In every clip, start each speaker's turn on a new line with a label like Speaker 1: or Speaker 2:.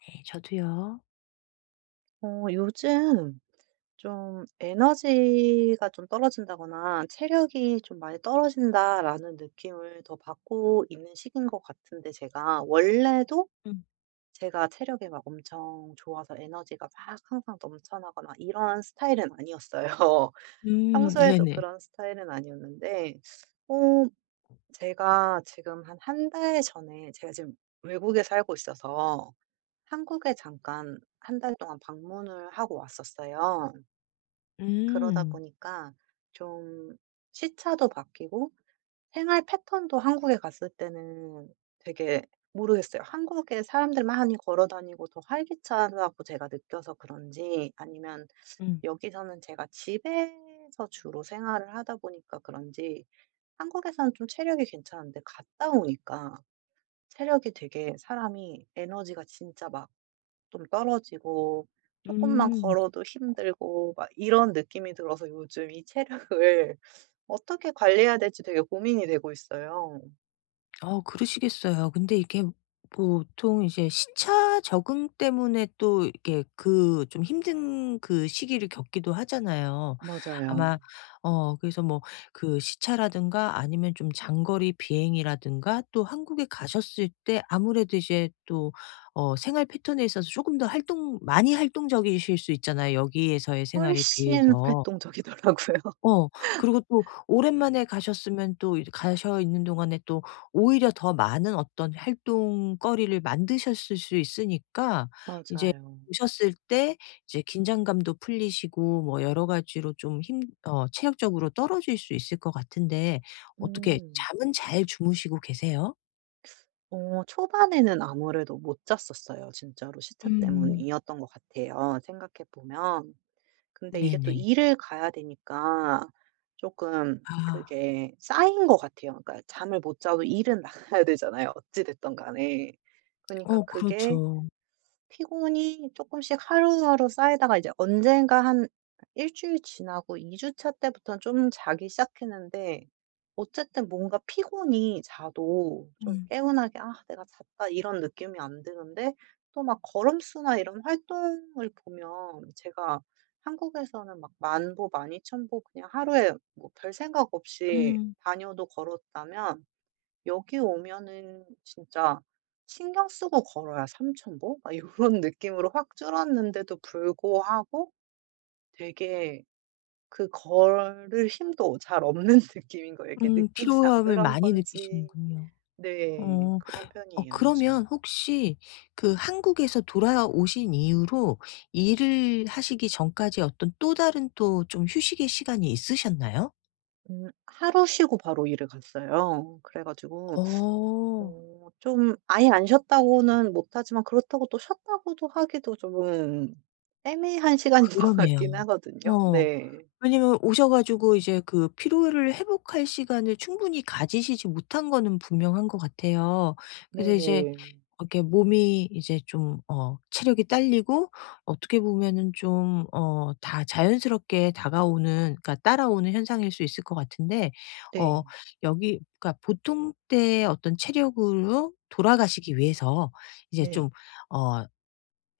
Speaker 1: 네 저도요.
Speaker 2: 요즘 좀 에너지가 좀 떨어진다거나 체력이 좀 많이 떨어진다라는 느낌을 더 받고 있는 시기인 것 같은데, 제가 원래도
Speaker 1: 음.
Speaker 2: 제가 체력이 막 엄청 좋아서 에너지가 막 항상 넘쳐나거나 이런 스타일은 아니었어요. 평소에도
Speaker 1: 네네.
Speaker 2: 그런 스타일은 아니었는데, 어, 제가 지금 한 한 달 전에 제가 지금 외국에 살고 있어서 한국에 잠깐 한 달 동안 방문을 하고 왔었어요. 그러다
Speaker 1: 음.
Speaker 2: 보니까 좀 시차도 바뀌고 생활 패턴도 한국에 갔을 때는 되게, 모르겠어요. 한국에 사람들 많이 걸어 다니고 더 활기차다고 제가 느껴서 그런지, 아니면
Speaker 1: 음.
Speaker 2: 여기서는 제가 집에서 주로 생활을 하다 보니까 그런지, 한국에서는 좀 체력이 괜찮은데 갔다 오니까 체력이 되게, 사람이 에너지가 진짜 막 좀 떨어지고 조금만
Speaker 1: 음.
Speaker 2: 걸어도 힘들고 막 이런 느낌이 들어서 요즘 이 체력을 어떻게 관리해야 될지 되게 고민이 되고 있어요.
Speaker 1: 그러시겠어요. 근데 이게 보통 이제 시차 적응 때문에 또 이게 그 좀 힘든 그 시기를 겪기도 하잖아요.
Speaker 2: 맞아요.
Speaker 1: 아마 그래서 뭐 그 시차라든가 아니면 좀 장거리 비행이라든가 또 한국에 가셨을 때 아무래도 이제 또 생활 패턴에 있어서 조금 더 활동적이실 수 있잖아요, 여기에서의 생활에
Speaker 2: 훨씬
Speaker 1: 비해서.
Speaker 2: 활동적이더라고요.
Speaker 1: 어. 그리고 또 오랜만에 가셨으면 또 이제 가셔 있는 동안에 또 오히려 더 많은 어떤 활동거리를 만드셨을 수 있으니까 이제
Speaker 2: 맞아요.
Speaker 1: 오셨을 때 이제 긴장감도 풀리시고 뭐 여러 가지로 좀 힘 어 체력적으로 떨어질 수 있을 것 같은데 어떻게
Speaker 2: 음.
Speaker 1: 잠은 잘 주무시고 계세요?
Speaker 2: 초반에는 아무래도 못 잤었어요. 진짜로 시차
Speaker 1: 음.
Speaker 2: 때문이었던 것 같아요, 생각해 보면. 근데 이게 또
Speaker 1: 네네.
Speaker 2: 일을 가야 되니까 조금
Speaker 1: 아.
Speaker 2: 그게 쌓인 것 같아요. 그러니까 잠을 못 자도 일은 나가야 되잖아요, 어찌 됐든 간에. 그러니까
Speaker 1: 어
Speaker 2: 그게
Speaker 1: 그렇죠.
Speaker 2: 피곤이 조금씩 하루하루 쌓이다가 이제 언젠가 한 일 주일 지나고 2주차 주차 때부터는 좀 자기 시작했는데, 어쨌든 뭔가 피곤이 자도 좀
Speaker 1: 음.
Speaker 2: 개운하게 '아 내가 잤다.' 이런 느낌이 안 드는데, 또 막 걸음수나 이런 활동을 보면 제가 한국에서는 막 만보, 12,000보 그냥 하루에 뭐 별생각 없이
Speaker 1: 음.
Speaker 2: 다녀도 걸었다면, 여기 오면은 진짜 신경 쓰고 걸어야 3,000보 막 요런 느낌으로 확 줄었는데도 불구하고, 되게 그 걸을 힘도 잘 없는 느낌인 거예요. 이게 느낌상
Speaker 1: 피로함을
Speaker 2: 그런
Speaker 1: 많이
Speaker 2: 건지.
Speaker 1: 느끼시는군요.
Speaker 2: 네.
Speaker 1: 어.
Speaker 2: 그런 편이에요 요즘.
Speaker 1: 그러면 혹시 그 한국에서 돌아오신 이후로 일을 하시기 전까지 어떤 또 다른 또 좀 휴식의 시간이 있으셨나요?
Speaker 2: 하루 쉬고 바로 일을 갔어요, 그래 가지고.
Speaker 1: 어.
Speaker 2: 어 좀 아예 안 쉬었다고는 못하지만 그렇다고 또 쉬었다고도 하기도 좀 애매한 시간인 것
Speaker 1: 그러네요.
Speaker 2: 같긴 하거든요.
Speaker 1: 어.
Speaker 2: 네.
Speaker 1: 왜냐면 오셔 가지고 이제 그 피로를 회복할 시간을 충분히 가지시지 못한 거는 분명한 것 같아요. 그래서 이제
Speaker 2: 네네.
Speaker 1: 이렇게 몸이 이제 좀 체력이 딸리고 어떻게 보면은 좀 다 자연스럽게 다가오는 그러니까 따라오는 현상일 수 있을 것 같은데
Speaker 2: 네.
Speaker 1: 어 여기 그러니까 보통 때의 어떤 체력으로 돌아가시기 위해서 이제
Speaker 2: 네.
Speaker 1: 좀 어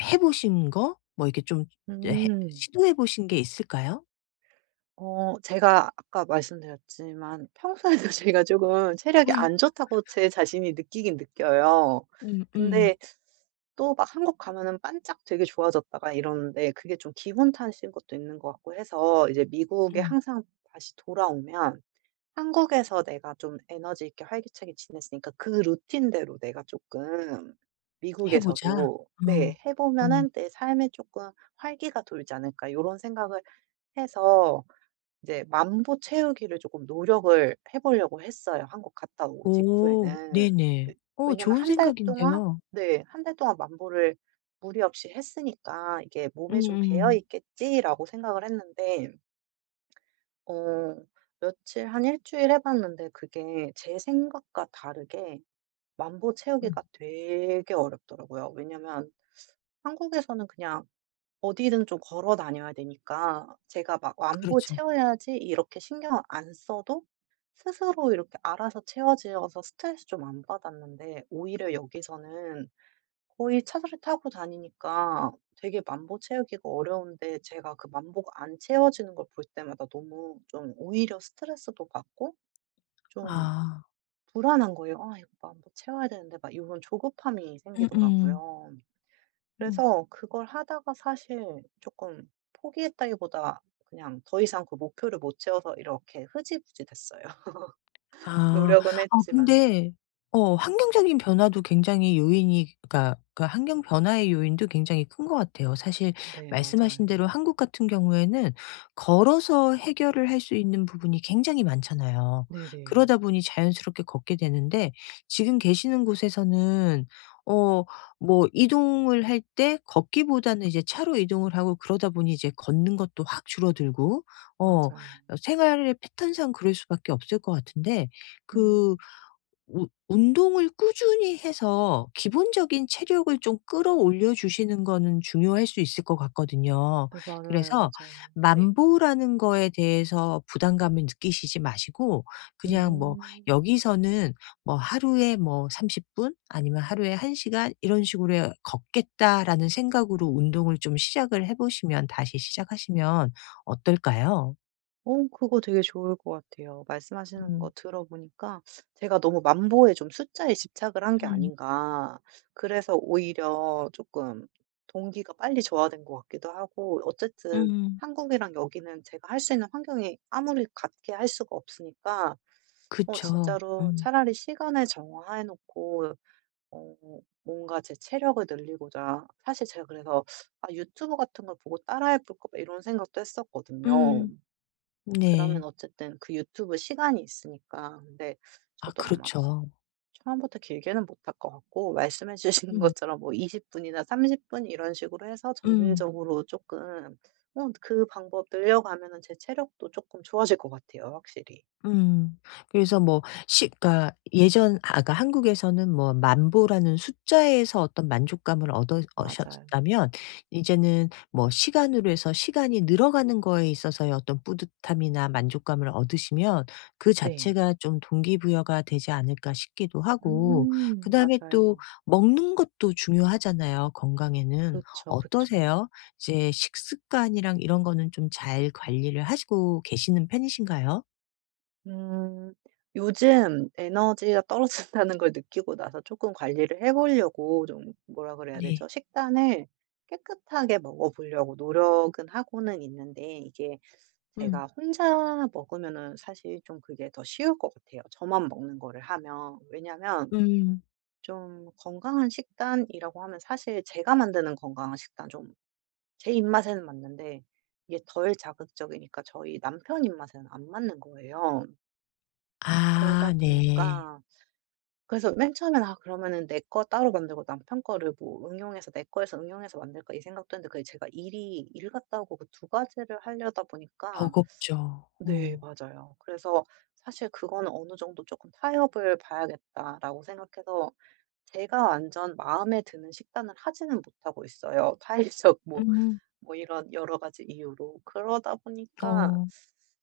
Speaker 1: 해 보신 거 뭐 이렇게 좀 예 해
Speaker 2: 음.
Speaker 1: 시도해 보신 게 있을까요?
Speaker 2: 제가 아까 말씀드렸지만 평소에도 제가 쪼금 체력이
Speaker 1: 음.
Speaker 2: 안 좋다고 제 자신이 느끼긴 느껴요.
Speaker 1: 음 음.
Speaker 2: 근데 또 막 한국 가면은 반짝 되게 좋아졌다가 이러는데, 그게 좀 기분 탓인 것도 있는 것 같고 해서 이제 미국에
Speaker 1: 음.
Speaker 2: 항상 다시 돌아오면 한국에서 내가 좀 에너지 있게 활기차게 지냈으니까 그 루틴대로 내가 조금
Speaker 1: '해 보자.'
Speaker 2: 미국에서도 네,
Speaker 1: 어.
Speaker 2: 해
Speaker 1: 어.
Speaker 2: 보면은 '내 삶에 조금 활기가 돌지 않을까.' 이런 생각을 해서 이제 만보 채우기를 조금 노력을 해 보려고 했어요, 한국 갔다 오고
Speaker 1: 오.
Speaker 2: 직후에는.
Speaker 1: 네네.
Speaker 2: 왜
Speaker 1: 오
Speaker 2: 왜냐면
Speaker 1: 좋은
Speaker 2: 한 달 동안,
Speaker 1: 생각인데요.
Speaker 2: 네 한 달 동안 만보를 무리 없이 했으니까 '이게 몸에 좀 배어
Speaker 1: 음음.
Speaker 2: 있겠지.'라고 생각을 했는데, 어 며칠, 한 일 주일 해 봤는데 그게 제 생각과 다르게 만보
Speaker 1: 음.
Speaker 2: 채우기가 되게 어렵더라고요. 왜냐면 한국에서는 그냥 어디든 좀 걸어 다녀야 되니까 제가 막 '만보
Speaker 1: 그렇죠.
Speaker 2: 채워야지.' 이렇게 신경을 안 써도 스스로 이렇게 알아서 채워지어서 스트레스 좀 안 받았는데, 오히려 여기서는 거의 차를 타고 다니니까 되게 만보 채우기가 어려운데 제가 그 만보가 안 채워지는 걸 볼 때마다 너무 좀 오히려 스트레스도 받고 좀
Speaker 1: 아.
Speaker 2: 불안한 거예요. '아 이거 만보 채워야 되는데.' 막 이런 조급함이
Speaker 1: 음음.
Speaker 2: 생기더라고요.
Speaker 1: 음.
Speaker 2: 그래서 그걸 하다가 사실 조금 포기했다기보다 그냥 더 이상 그 목표를 못 채워서 이렇게 흐지부지 됐어요.
Speaker 1: 아.
Speaker 2: 노력은
Speaker 1: 아
Speaker 2: 했지만.
Speaker 1: 근데 환경적인 변화도 굉장히 요인이 그러니까 그 환경 변화의 요인도 굉장히 큰 것 같아요. 사실
Speaker 2: 네
Speaker 1: 말씀하신
Speaker 2: 맞아요.
Speaker 1: 대로 한국 같은 경우에는 걸어서 해결을 할 수 있는 부분이 굉장히 많잖아요.
Speaker 2: 네네.
Speaker 1: 그러다 보니 자연스럽게 걷게 되는데 지금 계시는 곳에서는 어 뭐 이동을 할 때 걷기보다는 이제 차로 이동을 하고 그러다 보니 이제 걷는 것도 확 줄어들고 어
Speaker 2: 맞아요.
Speaker 1: 생활의 패턴상 그럴 수밖에 없을 것 같은데
Speaker 2: 음.
Speaker 1: 그 우 운동을 꾸준히 해서 기본적인 체력을 좀 끌어올려 주시는 거는 중요할 수 있을 것 같거든요.
Speaker 2: 네 맞아요,
Speaker 1: 그래서
Speaker 2: 맞아요. 네.
Speaker 1: 만보라는 거에 대해서 부담감을 느끼시지 마시고 그냥 뭐
Speaker 2: 음.
Speaker 1: 여기서는 뭐 하루에 뭐 30분 아니면 하루에 1 시간 이런 식으로 해 걷겠다라는 생각으로 운동을 좀 시작을 해 보시면 다시 시작하시면 어떨까요?
Speaker 2: 그거 되게 좋을 것 같아요, 말씀하시는 거
Speaker 1: 음.
Speaker 2: 들어보니까. 제가 너무 만보에 좀 숫자에 집착을 한 게
Speaker 1: 음.
Speaker 2: 아닌가. 그래서 오히려 조금 동기가 빨리 저하된 것 같기도 하고, 어쨌든
Speaker 1: 음.
Speaker 2: 한국이랑 여기는 제가 할 수 있는 환경이 아무리 같게 할 수가 없으니까,
Speaker 1: 그쵸.
Speaker 2: 진짜로
Speaker 1: 음.
Speaker 2: 차라리 시간을 정화해 놓고, 어 뭔가 제 체력을 늘리고자, 사실 제가 그래서 '아 유튜브 같은 걸 보고 따라해 볼까?' 이런 생각도 했었거든요.
Speaker 1: 음.
Speaker 2: 그러면
Speaker 1: 네.
Speaker 2: 어쨌든 그 유튜브 시간이 있으니까. 근데
Speaker 1: 아
Speaker 2: 저도 아마
Speaker 1: 그렇죠.
Speaker 2: 처음부터 길게는 못할 것 같고, 말씀해 주신
Speaker 1: 음.
Speaker 2: 것처럼 뭐 20분 분이나 30분 이런 식으로 해서
Speaker 1: 음.
Speaker 2: 점진적으로 조금, 그 방법 늘려가면은 제 체력도 조금 좋아질 것 같아요, 확실히.
Speaker 1: 음. 그래서 뭐 시 그러니까 예전 아까 한국에서는 뭐 만 보라는 숫자에서 어떤 만족감을 얻
Speaker 2: 맞아요.
Speaker 1: 얻으셨다면 이제는 뭐 시간으로 해서 시간이 늘어가는 거에 있어서의 어떤 뿌듯함이나 만족감을 얻으시면 그
Speaker 2: 네.
Speaker 1: 자체가 좀 동기부여가 되지 않을까 싶기도 하고 그다음에 또
Speaker 2: 맞아요.
Speaker 1: 먹는 것도 중요하잖아요, 건강에는.
Speaker 2: 그쵸, 그쵸.
Speaker 1: 어떠세요? 이제 식습관이랑 이런 거는 좀 잘 관리를 하시고 계시는 편이신가요?
Speaker 2: 음. 요즘 에너지가 떨어진다는 걸 느끼고 나서 조금 관리를 해 보려고, 좀 뭐라 그래야
Speaker 1: 네.
Speaker 2: 되죠? 식단을 깨끗하게 먹어 보려고 노력은 하고는 있는데, 이게
Speaker 1: 음.
Speaker 2: 제가 혼자 먹으면은 사실 좀 그게 더 쉬울 것 같아요, 저만 먹는 거를 하면. 왜냐면
Speaker 1: 음.
Speaker 2: 좀 건강한 식단이라고 하면 사실 제가 만드는 건강한 식단 좀 제 입맛에는 맞는데, 이게 덜 자극적이니까 저희 남편 입맛에는 안 맞는 거예요. 그러다
Speaker 1: 아 네.
Speaker 2: 보니까, 그래서 맨 처에 '아 그러면은 내 거 따로 만들고 남편 거를 뭐 응용해서, 내 거에서 응용해서 만들까.' 이 생각도 했는데, 그게 제가 일이 일 같다 고, 그 두 가지를 하려다 보니까.
Speaker 1: 버겁죠.
Speaker 2: 네
Speaker 1: 어.
Speaker 2: 맞아요. 그래서 사실 그거는 '어느 정도 조금 타협을 봐야겠다.'라고 생각해서 제가 완전 마음에 드는 식단을 하지는 못하고 있어요, 타일적 뭐
Speaker 1: 음.
Speaker 2: 뭐 이런 여러 가지 이유로. 그러다 보니까
Speaker 1: 어.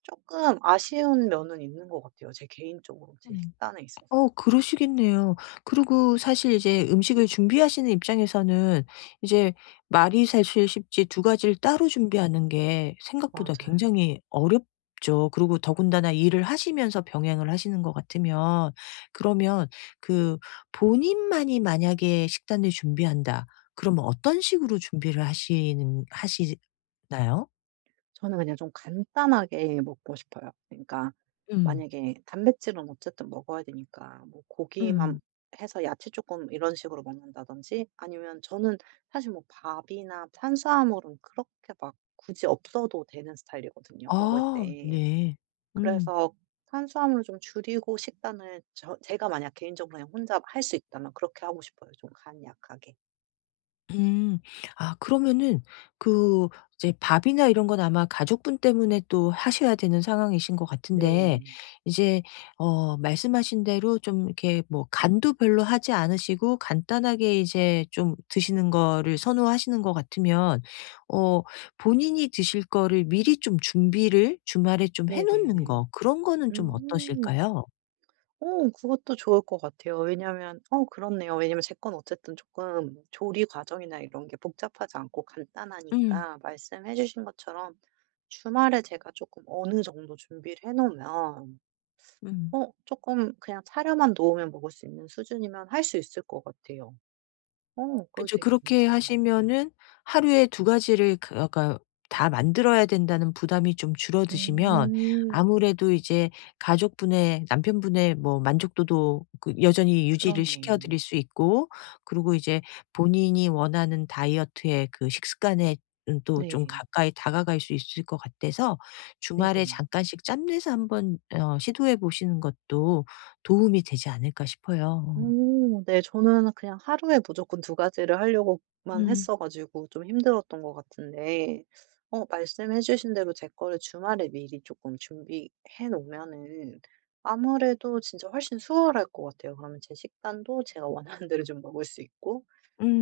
Speaker 2: 조금 아쉬운 면은 있는 것 같아요, 제 개인적으로 제
Speaker 1: 음.
Speaker 2: 식단에 있어서.
Speaker 1: 어 그러시겠네요. 그리고 사실 이제 음식을 준비하시는 입장에서는 이제 말이 사실 쉽지 두 가지를 따로 준비하는 게 생각보다
Speaker 2: 맞아요.
Speaker 1: 굉장히 어렵죠. 그리고 더군다나 일을 하시면서 병행을 하시는 것 같으면 그러면 그 본인만이 만약에 식단을 준비한다. 그러면 어떤 식으로 준비를 하시는 하시나요?
Speaker 2: 저는 그냥 좀 간단하게 먹고 싶어요. 그러니까
Speaker 1: 음.
Speaker 2: 만약에 단백질은 어쨌든 먹어야 되니까 뭐 고기만
Speaker 1: 음.
Speaker 2: 해서 야채 조금 이런 식으로 먹는다든지, 아니면 저는 사실 뭐 밥이나 탄수화물은 그렇게 막 굳이 없어도 되는 스타일이거든요, 먹을
Speaker 1: 아
Speaker 2: 때.
Speaker 1: 네. 음.
Speaker 2: 그래서 탄수화물을 좀 줄이고 식단을, 제가 만약 개인적으로 그냥 혼자 할 수 있다면 그렇게 하고 싶어요. 좀 간략하게.
Speaker 1: 음. 아 그러면은 그 이제 밥이나 이런 건 아마 가족분 때문에 또 하셔야 되는 상황이신 것 같은데
Speaker 2: 네.
Speaker 1: 이제 말씀하신 대로 좀 이렇게 뭐 간도 별로 하지 않으시고 간단하게 이제 좀 드시는 거를 선호하시는 것 같으면 어 본인이 드실 거를 미리 좀 준비를 주말에 좀 해 놓는 거
Speaker 2: 네네네.
Speaker 1: 그런 거는 좀
Speaker 2: 음.
Speaker 1: 어떠실까요?
Speaker 2: 그것도 좋을 것 같아요. 왜냐면, 그렇네요, 왜냐면 제 건 어쨌든 조금 조리 과정이나 이런 게 복잡하지 않고
Speaker 1: 음.
Speaker 2: 간단하니까, 말씀해 주신 것처럼 주말에 제가 조금 어느 정도 준비를 해 놓으면,
Speaker 1: 음.
Speaker 2: 조금 그냥 차려만 놓으면 먹을 수 있는 수준이면 할 수 있을 것 같아요. 그거
Speaker 1: 그쵸.
Speaker 2: 되게
Speaker 1: 그렇게
Speaker 2: 괜찮은 것 같아요.
Speaker 1: 하시면은 하루에 두 가지를 그까다 만들어야 된다는 부담이 좀 줄어드시면
Speaker 2: 음.
Speaker 1: 아무래도 이제 가족분의 남편분의 뭐 만족도도 그 여전히 유지를 시켜
Speaker 2: 그렇네요.
Speaker 1: 드릴 수 있고 그리고 이제 본인이 원하는 다이어트의 그 식습관에 또 좀
Speaker 2: 네.
Speaker 1: 가까이 다가갈 수 있을 것 같아서 주말에
Speaker 2: 네네.
Speaker 1: 잠깐씩 짬 내서 한번 시도해 보시는 것도 도움이 되지 않을까 싶어요.
Speaker 2: 오 네. 저는 그냥 하루에 무조건 두 가지를 하려고만
Speaker 1: 음.
Speaker 2: 했어 가지고 좀 힘들었던 것 같은데, 말씀해 주신 대로 제 거를 주말에 미리 조금 준비해 놓으면은 아무래도 진짜 훨씬 수월할 것 같아요. 그러면 제 식단도 제가 원하는 대로 좀 먹을 수 있고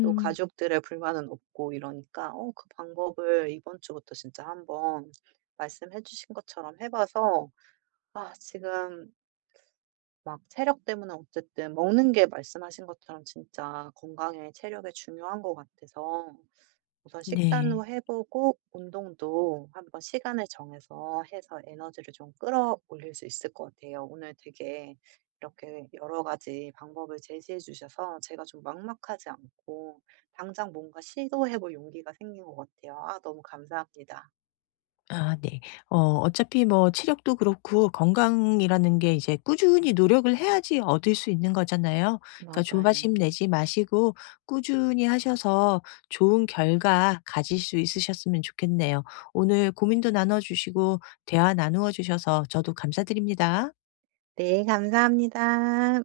Speaker 2: 또 가족들의 불만은 없고 이러니까, 그 방법을 이번 주부터 진짜 한번 말씀해 주신 것처럼 해 봐서. 아 지금 막 체력 때문에 어쨌든 먹는 게 말씀하신 것처럼 진짜 건강에, 체력에 중요한 것 같아서 우선
Speaker 1: 네.
Speaker 2: 식단도 해 보고 운동도 한번 시간을 정해서 해서 에너지를 좀 끌어올릴 수 있을 것 같아요. 오늘 되게 이렇게 여러 가지 방법을 제시해 주셔서 제가 좀 막막하지 않고 당장 뭔가 시도해 볼 용기가 생긴 것 같아요. 아 너무 감사합니다.
Speaker 1: 아 네. 어 어차피 뭐 체력도 그렇고 건강이라는 게 이제 꾸준히 노력을 해야지 얻을 수 있는 거잖아요. 그러니까
Speaker 2: 맞아요.
Speaker 1: 조바심 내지 마시고 꾸준히 하셔서 좋은 결과 가질 수 있으셨으면 좋겠네요. 오늘 고민도 나눠 주시고 대화 나누어 주셔서 저도 감사드립니다.
Speaker 2: 네, 감사합니다.